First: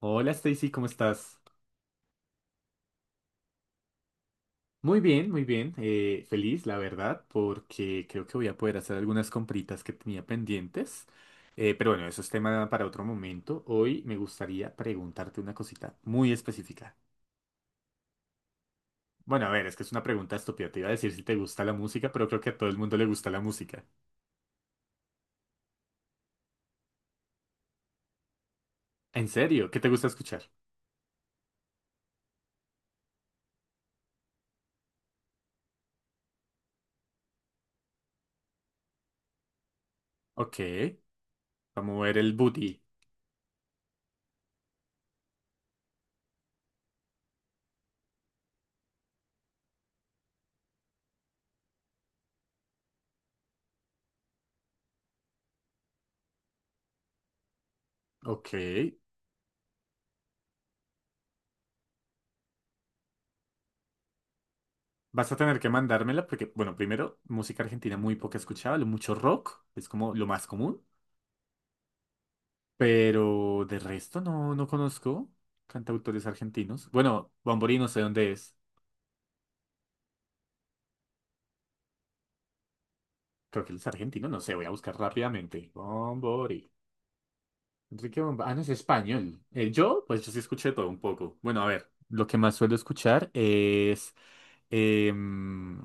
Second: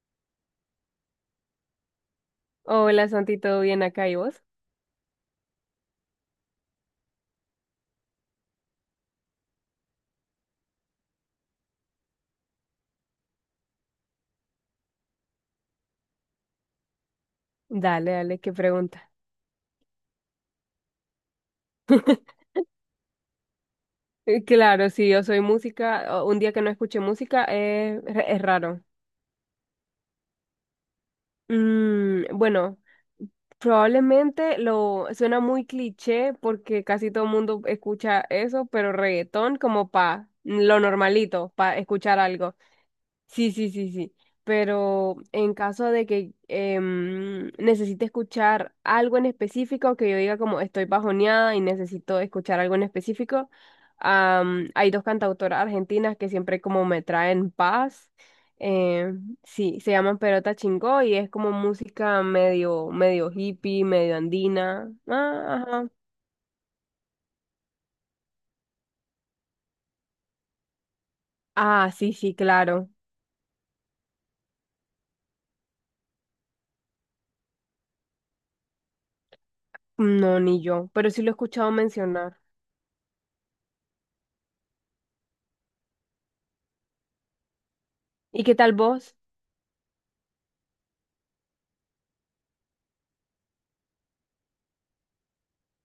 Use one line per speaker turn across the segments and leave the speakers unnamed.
Hola Stacy, ¿cómo estás?
Hola Santi, ¿todo bien acá y vos?
Muy bien, muy bien. Feliz, la verdad, porque creo que voy a poder hacer algunas compritas que tenía pendientes. Pero bueno, eso es tema para otro momento. Hoy me gustaría preguntarte una cosita muy específica.
Dale, dale, qué pregunta.
Bueno, a ver, es que es una pregunta estúpida. Te iba a decir si te gusta la música, pero creo que a todo el mundo le gusta la música.
Claro, si yo soy música, o un día que no escuché música es raro.
¿En serio? ¿Qué te gusta escuchar?
Bueno, probablemente lo suena muy cliché porque casi todo el mundo escucha eso, pero reggaetón como pa
Ok,
lo normalito, pa
vamos a mover
escuchar
el
algo.
booty.
Sí, sí, sí, sí. Pero en caso de que necesite escuchar algo en específico, que yo diga como estoy bajoneada y necesito escuchar algo en específico, hay dos cantautoras argentinas que siempre como me traen paz.
Ok.
Eh, sí, se llaman Perota Chingó y es como música medio hippie, medio andina.
Vas a tener
Ah,
que
ajá.
mandármela porque, bueno, primero, música argentina muy poca escuchaba, lo mucho rock, es como lo más común.
Ah, sí, sí, claro.
Pero de resto no, no conozco cantautores argentinos. Bueno, Bombori no sé dónde es.
No, ni yo, pero sí lo he escuchado mencionar.
Creo que él es argentino, no sé, voy a buscar rápidamente. Bombori. Enrique
¿Y
Bombori.
qué
Ah, no, es
tal vos?
español. Yo, pues yo sí escuché todo un poco. Bueno, a ver, lo que más suelo escuchar es… em,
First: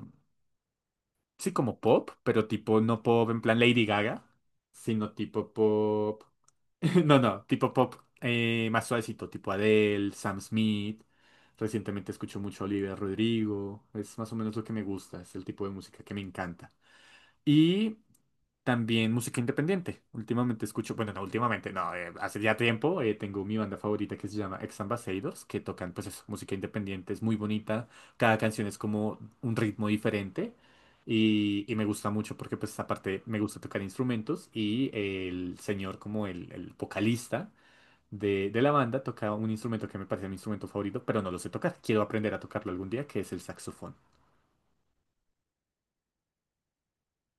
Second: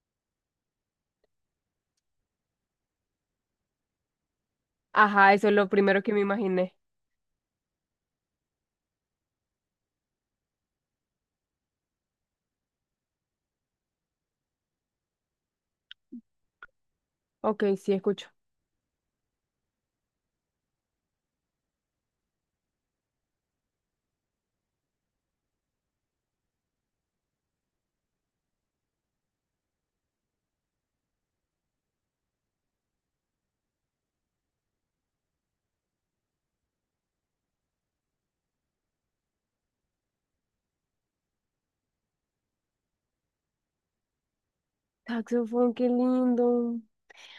Sí, como pop, pero tipo no pop en plan Lady Gaga, sino
Ajá, eso
tipo
es lo primero que me
pop.
imaginé.
No, no, tipo pop, más suavecito, tipo Adele, Sam Smith. Recientemente escucho mucho a Olivia Rodrigo. Es más o menos lo que me gusta, es el tipo de música que me encanta.
Ok, sí,
Y
escucho.
también música independiente. Últimamente escucho, bueno, no últimamente, no, hace ya tiempo, tengo mi banda favorita que se llama Ex Ambassadors, que tocan pues eso, música independiente, es muy bonita, cada canción es como un ritmo diferente y me gusta mucho porque pues aparte me gusta tocar instrumentos y el señor como el vocalista de la banda toca un instrumento que me parece mi instrumento favorito, pero no lo sé tocar, quiero aprender a tocarlo algún día, que es el saxofón.
Saxofón, qué lindo.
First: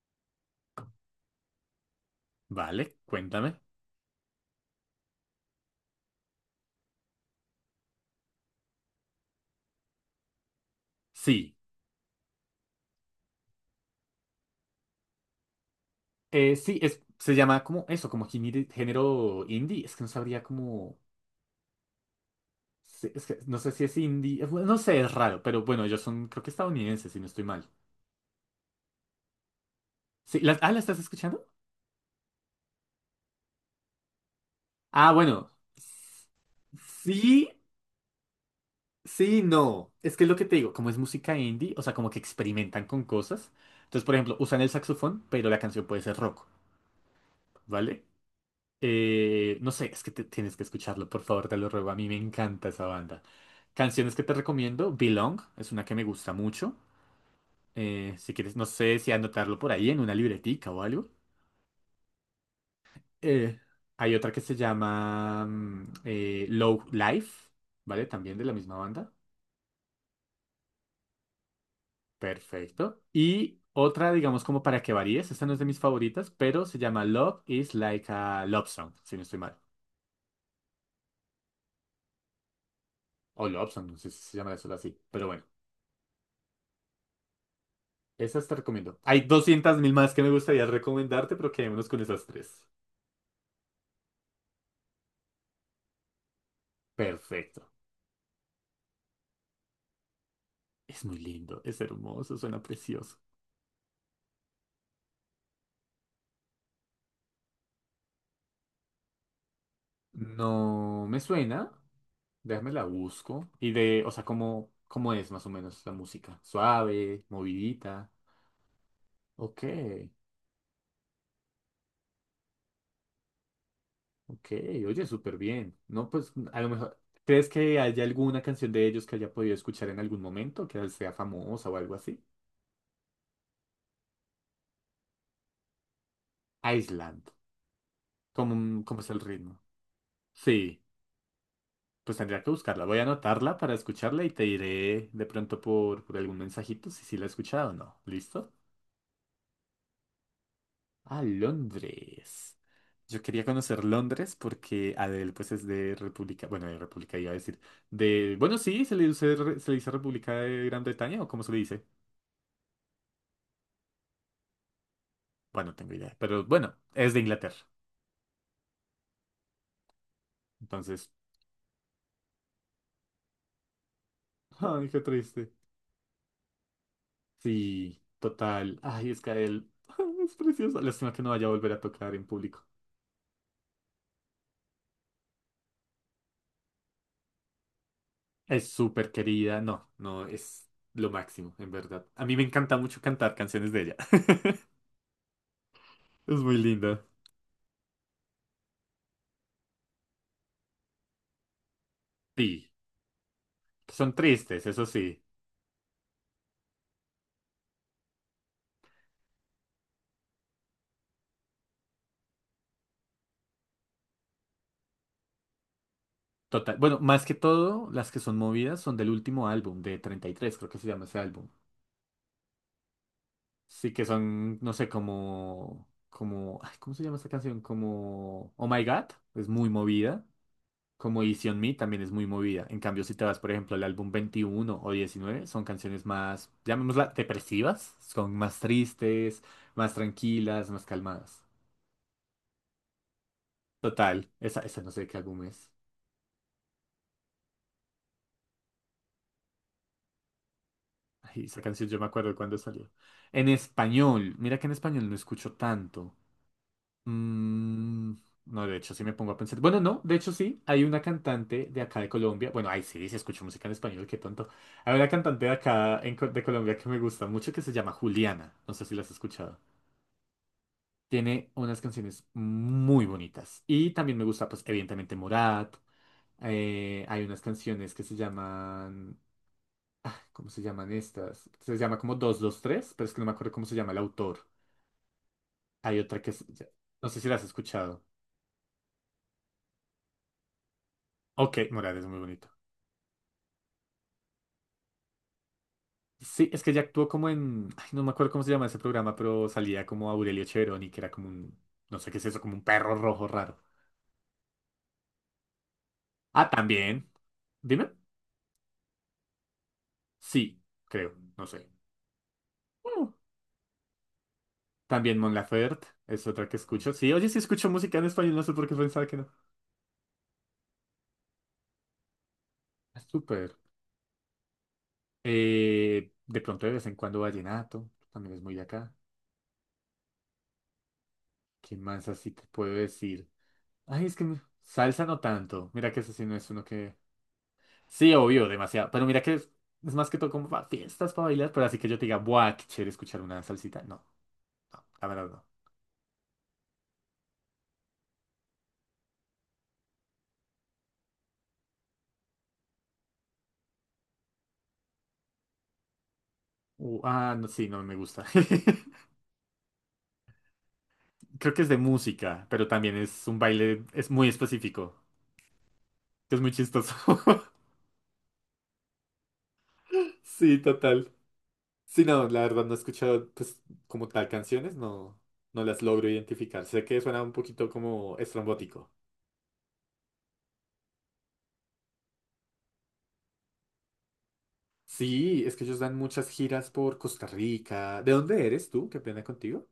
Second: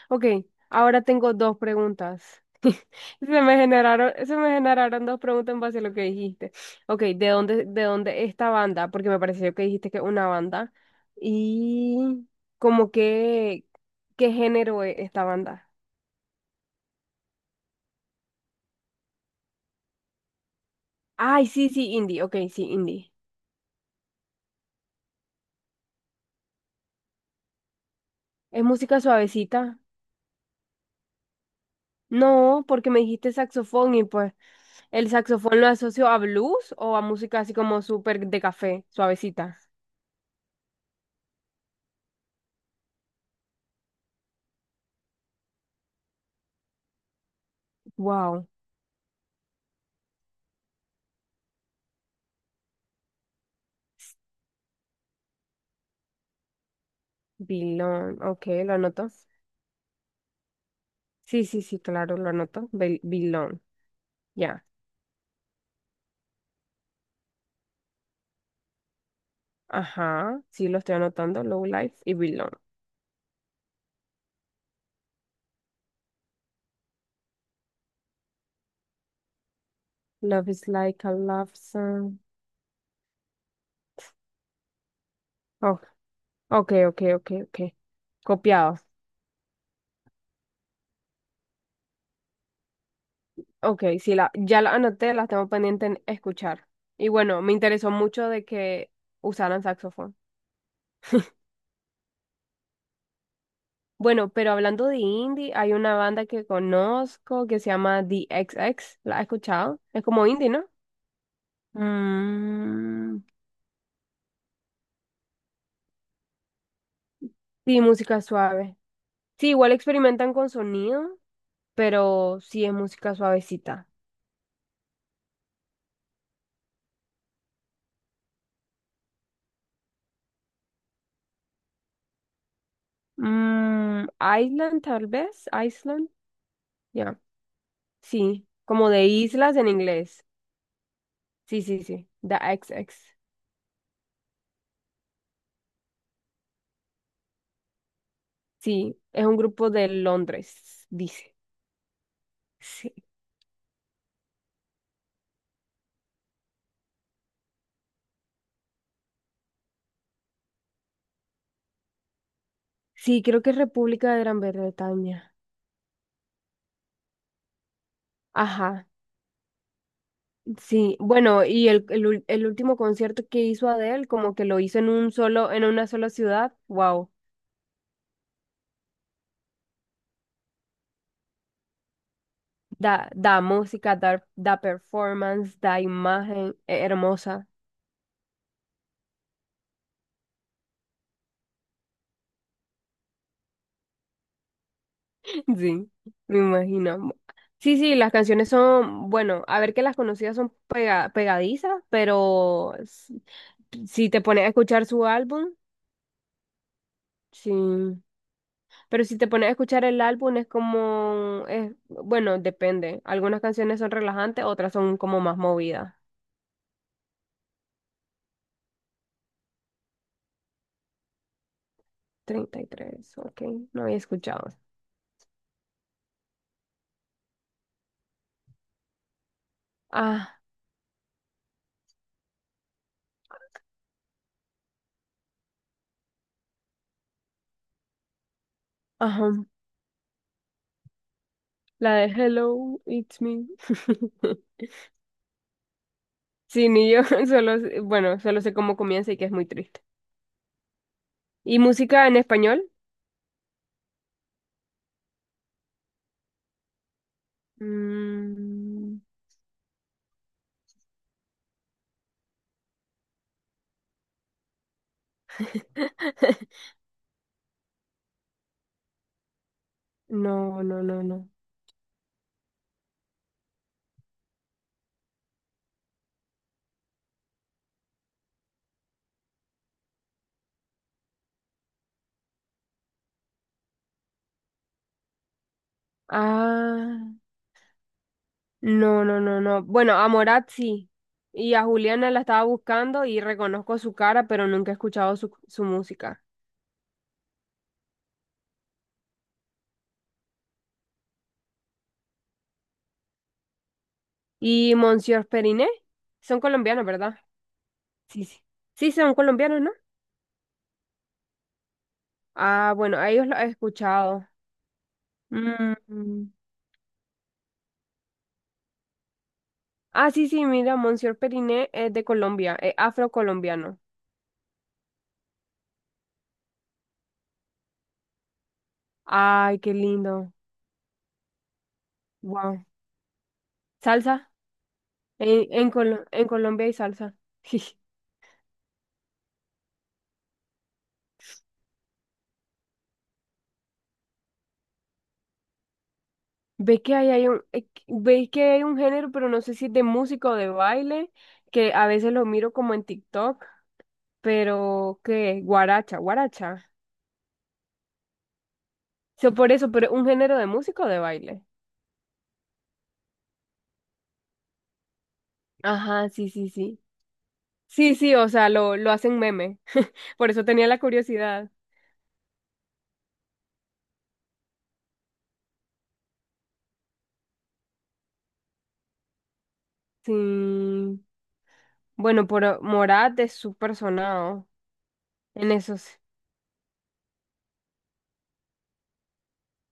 Ok, ahora tengo dos preguntas.
Vale,
Se me
cuéntame.
generaron, se me generaron dos preguntas en base a lo que dijiste. Ok, ¿de dónde esta banda? Porque me pareció que dijiste que es una banda.
Sí.
Y como que, ¿qué género es esta banda?
Sí, se llama como eso, como género indie. Es que no sabría cómo.
Ay, sí, sí, indie. Ok, sí, indie.
Es que no sé si es indie. Bueno, no sé, es raro, pero bueno, ellos son, creo que estadounidenses, si no estoy mal.
¿Es música suavecita?
Sí, ¿la estás escuchando?
No, porque me dijiste saxofón y pues el
Ah, bueno.
saxofón lo asocio a blues o a música
Sí,
así como súper de café,
sí,
suavecita.
no. Es que es lo que te digo, como es música indie, o sea, como que experimentan con cosas. Entonces, por ejemplo, usan el saxofón, pero la canción puede ser rock, ¿vale?
Wow.
No sé, es que tienes que escucharlo, por favor, te lo ruego. A mí me encanta esa banda. Canciones que te recomiendo, Belong, es una que me gusta mucho.
Bilón.
Si
Ok,
quieres, no
lo
sé
anoto.
si anotarlo por ahí en una libretica o algo.
Sí, sí, sí, claro, lo anoto.
Eh,
Bilón.
Hay otra que se
Ya.
llama, Low Life, ¿vale? También de la misma banda.
Ajá. Sí, lo estoy anotando. Low Life y Bilón.
Perfecto. Y otra, digamos, como para que varíes, esta no es de mis favoritas, pero se llama Love is like a Love Song, si no estoy mal.
Love is like a love song.
O Love Song, no sé si se llama eso así, pero bueno.
Oh, ok, ok, ok, ok.
Esas te
Copiado.
recomiendo. Hay 200.000 más que me gustaría recomendarte, pero quedémonos con esas tres.
Ok, sí, ya la anoté, las tengo pendiente en escuchar. Y bueno, me
Perfecto.
interesó mucho de que usaran saxofón.
Es muy lindo, es hermoso, suena precioso.
Bueno, pero hablando de indie, hay una banda que conozco que se llama The XX. ¿La has escuchado? Es como indie, ¿no?
No me suena. Déjame la
Mm,
busco. Y de, o sea, ¿cómo, cómo es más o menos la música? Suave,
sí,
movidita.
música suave. Sí,
Ok,
igual experimentan con sonido, pero sí es música suavecita.
ok. Oye, súper bien. No, pues a lo mejor. ¿Crees que haya alguna canción de ellos que haya podido escuchar en algún momento, que sea famosa o algo así?
Mm, Island, tal vez. Island. Ya.
Island.
Sí,
¿Cómo,
como
cómo
de
es el
islas
ritmo?
en inglés.
Sí.
Sí, sí, sí.
Pues
The
tendría que buscarla. Voy
XX.
a anotarla para escucharla y te diré de pronto por, algún mensajito si sí la he escuchado o no. ¿Listo?
Sí, es un grupo de Londres,
Ah,
dice.
Londres.
Sí,
Yo quería conocer Londres porque Adele pues es de República, bueno, de República iba a decir, de, bueno, sí, se le dice, se le dice República de Gran Bretaña o cómo se le dice.
sí, creo que es República de Gran Bretaña.
Bueno, no tengo idea, pero bueno, es de Inglaterra.
Ajá. Sí,
Entonces,
bueno, y el último concierto que hizo Adele, como que lo hizo
ay,
en
qué
un
triste.
solo, en una sola ciudad, wow,
Sí, total. Ay, es que Adele es preciosa. Lástima que no vaya a volver a tocar en público.
da, da música, da, da performance, da imagen, hermosa.
Es súper querida, no, no, es lo máximo, en verdad. A mí me encanta mucho cantar canciones de ella.
Sí,
Es
me
muy linda.
imagino. Sí, sí, las canciones son, bueno, a ver que las conocidas son pegadizas,
Sí,
pero si
son
te pones a
tristes,
escuchar
eso
su
sí.
álbum, sí. Pero si te pones a escuchar el álbum es como, es, bueno, depende. Algunas canciones son relajantes, otras son como más movidas.
Total. Bueno, más que todo, las que son movidas son del último álbum, de 33 creo que se llama ese álbum.
33, ok, no
Sí,
había
que
escuchado.
son, no sé, como, ay, ¿cómo se llama esta canción? Como Oh My God, es muy movida.
Ah,
Como Easy on Me también es muy movida. En cambio, si te vas, por ejemplo, al álbum 21 o 19 son canciones más, llamémosla, depresivas. Son más tristes,
ajá,
más tranquilas, más calmadas.
la de Hello, it's me.
Total, esa, esa no sé de qué álbum es.
Sí, ni yo, solo, bueno, solo sé cómo comienza y que es muy triste.
Ay,
¿Y
esa canción yo
música
me
en
acuerdo de cuándo
español?
salió. En español, mira que en español no escucho tanto. Mm, no, de hecho,
Mm,
sí me pongo a pensar. Bueno, no, de hecho, sí. Hay una cantante de acá de Colombia. Bueno, ay, sí, sí escucho música en español, qué tonto. Hay una cantante de acá en de Colombia que me gusta mucho que se llama Juliana. No sé si la has escuchado.
no, no, no, no.
Tiene unas canciones muy bonitas. Y también me gusta, pues, evidentemente, Morat. Hay unas canciones que se llaman. ¿Cómo se llaman estas? Se llama como 223, pero es que no me acuerdo cómo se llama el autor. Hay otra que. No sé
Ah.
si la has escuchado.
No, no, no, no. Bueno, a Morat sí. Y
Ok,
a
Morat es
Juliana
muy
la estaba
bonito.
buscando y reconozco su cara, pero nunca he escuchado su música.
Sí, es que ella actuó como en, ay, no me acuerdo cómo se llama ese programa, pero salía como Aurelio Cheveroni, que era como un, no sé qué es eso, como un perro rojo raro.
¿Y Monsieur Periné? Son
Ah,
colombianos,
también.
¿verdad?
Dime.
Sí, sí. Sí, son colombianos, ¿no?
Sí, creo, no sé.
Ah, bueno, a
Mm.
ellos los he escuchado.
También Mon Laferte es
Mm.
otra que escucho. Sí, oye, sí escucho música en español, no sé por qué pensaba que no.
Ah, sí, sí, mira, Monsieur Periné es de Colombia, es
Ah, súper.
afrocolombiano.
De pronto de vez en cuando vallenato, también es muy de acá.
Ay, qué lindo.
¿Qué más así te
Wow.
puedo decir? Ay, es que
Salsa.
salsa no
En,
tanto.
en,
Mira que
Colo-
ese sí
en
no es uno
Colombia hay
que…
salsa.
Sí, obvio, demasiado. Pero mira que es más que todo como para fiestas, para bailar, pero así que yo te diga, buah, qué chévere escuchar una salsita. No, la verdad no.
Ve que ahí hay un, veis que hay un género, pero no sé si es de música o de baile, que a veces lo miro como en TikTok, pero que guaracha, guaracha.
Ah, no, sí, no me gusta.
So, por eso, pero un género de música o de baile.
Creo que es de música, pero también es un baile, es muy específico,
Ajá, sí,
que es
sí,
muy
sí.
chistoso.
Sí, sí, o sea, lo hacen meme. Por eso
Sí,
tenía la
total.
curiosidad.
Sí, no, la verdad no he escuchado, pues, como tal canciones, no, no las logro identificar. Sé que suena un poquito como estrambótico.
Sí. Bueno, pero Morat es súper sonado
Sí,
en
es que ellos
esos.
dan muchas giras por Costa Rica. ¿De dónde eres tú? Qué pena contigo.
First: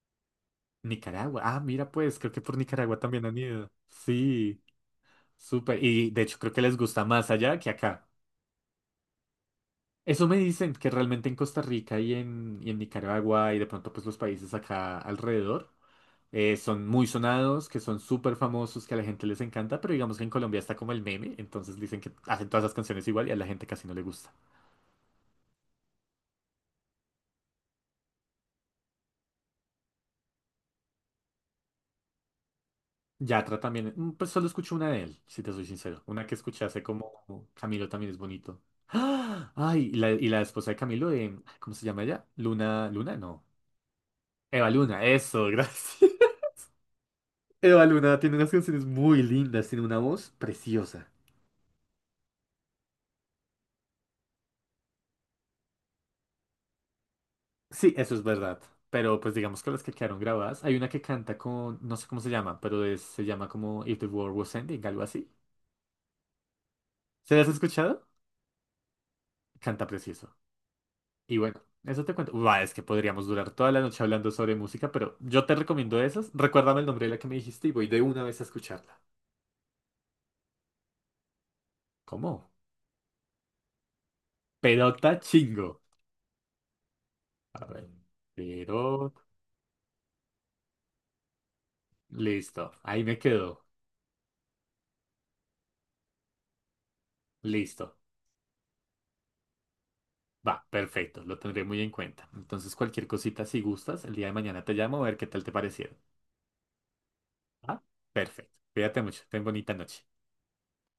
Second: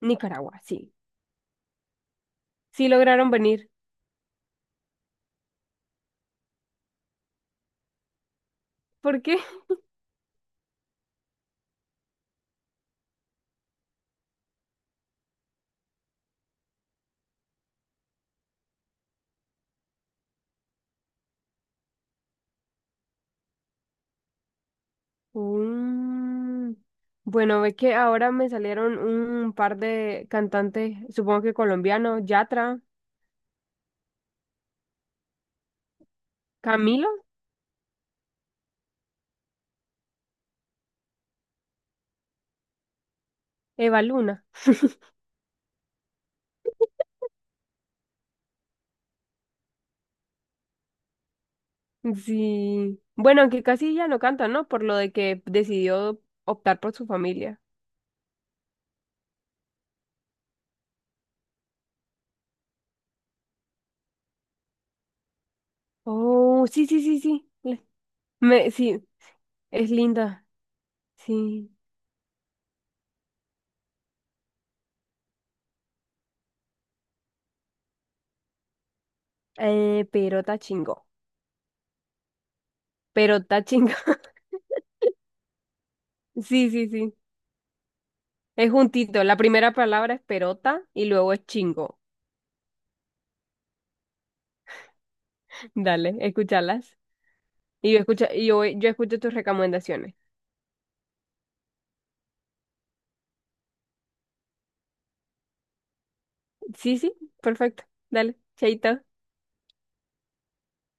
Nicaragua, sí.
Nicaragua. Ah, mira, pues, creo que por
Sí
Nicaragua también
lograron
han
venir.
ido. Sí, súper. Y de hecho creo que les gusta más allá que acá.
¿Por qué?
Eso me dicen que realmente en Costa Rica y y en Nicaragua y de pronto pues los países acá alrededor, son muy sonados, que son súper famosos, que a la gente les encanta, pero digamos que en Colombia está como el meme, entonces dicen que hacen todas las canciones igual y a la gente casi no le gusta.
Mm. Bueno, ve que ahora me salieron un par de cantantes, supongo que colombianos, Yatra,
Yatra también. Pues solo escucho una de él, si te soy sincero. Una que escuché hace
Camilo,
como Camilo también es bonito. ¡Ah! Ay, y la esposa de Camilo, ¿cómo se llama ella? Luna, Luna, no.
Eva Luna.
Eva Luna, eso, gracias. Eva Luna tiene unas canciones muy lindas, tiene una voz preciosa.
Sí. Bueno, aunque casi ya no canta, ¿no? Por lo de que decidió optar por su familia.
Sí, eso es verdad. Pero pues digamos que las que quedaron grabadas, hay una que canta con, no sé cómo se llama, pero se llama como If the World Was Ending, algo así.
Oh, sí, sí, sí,
¿Se las
sí.
has escuchado?
Me, sí,
Canta
es
precioso.
linda.
Y bueno,
Sí.
eso te cuento. Buah, es que podríamos durar toda la noche hablando sobre música, pero yo te recomiendo esas. Recuérdame el nombre de la que me dijiste y voy de una vez a escucharla.
Perota chingó.
¿Cómo?
Perota chingó.
Pelota chingo.
Sí, sí, sí.
A ver,
Es
pero…
juntito. La primera palabra es perota y luego es chingo.
Listo, ahí me quedó.
Dale, escúchalas. Y
Listo.
yo escucho, yo escucho tus recomendaciones.
Va, perfecto, lo tendré muy en cuenta. Entonces, cualquier cosita, si gustas, el día de mañana te llamo a ver qué tal te parecieron.
Sí, sí,
¿Va?
perfecto. Dale,
Perfecto. Cuídate
chaito.
mucho. Ten bonita noche.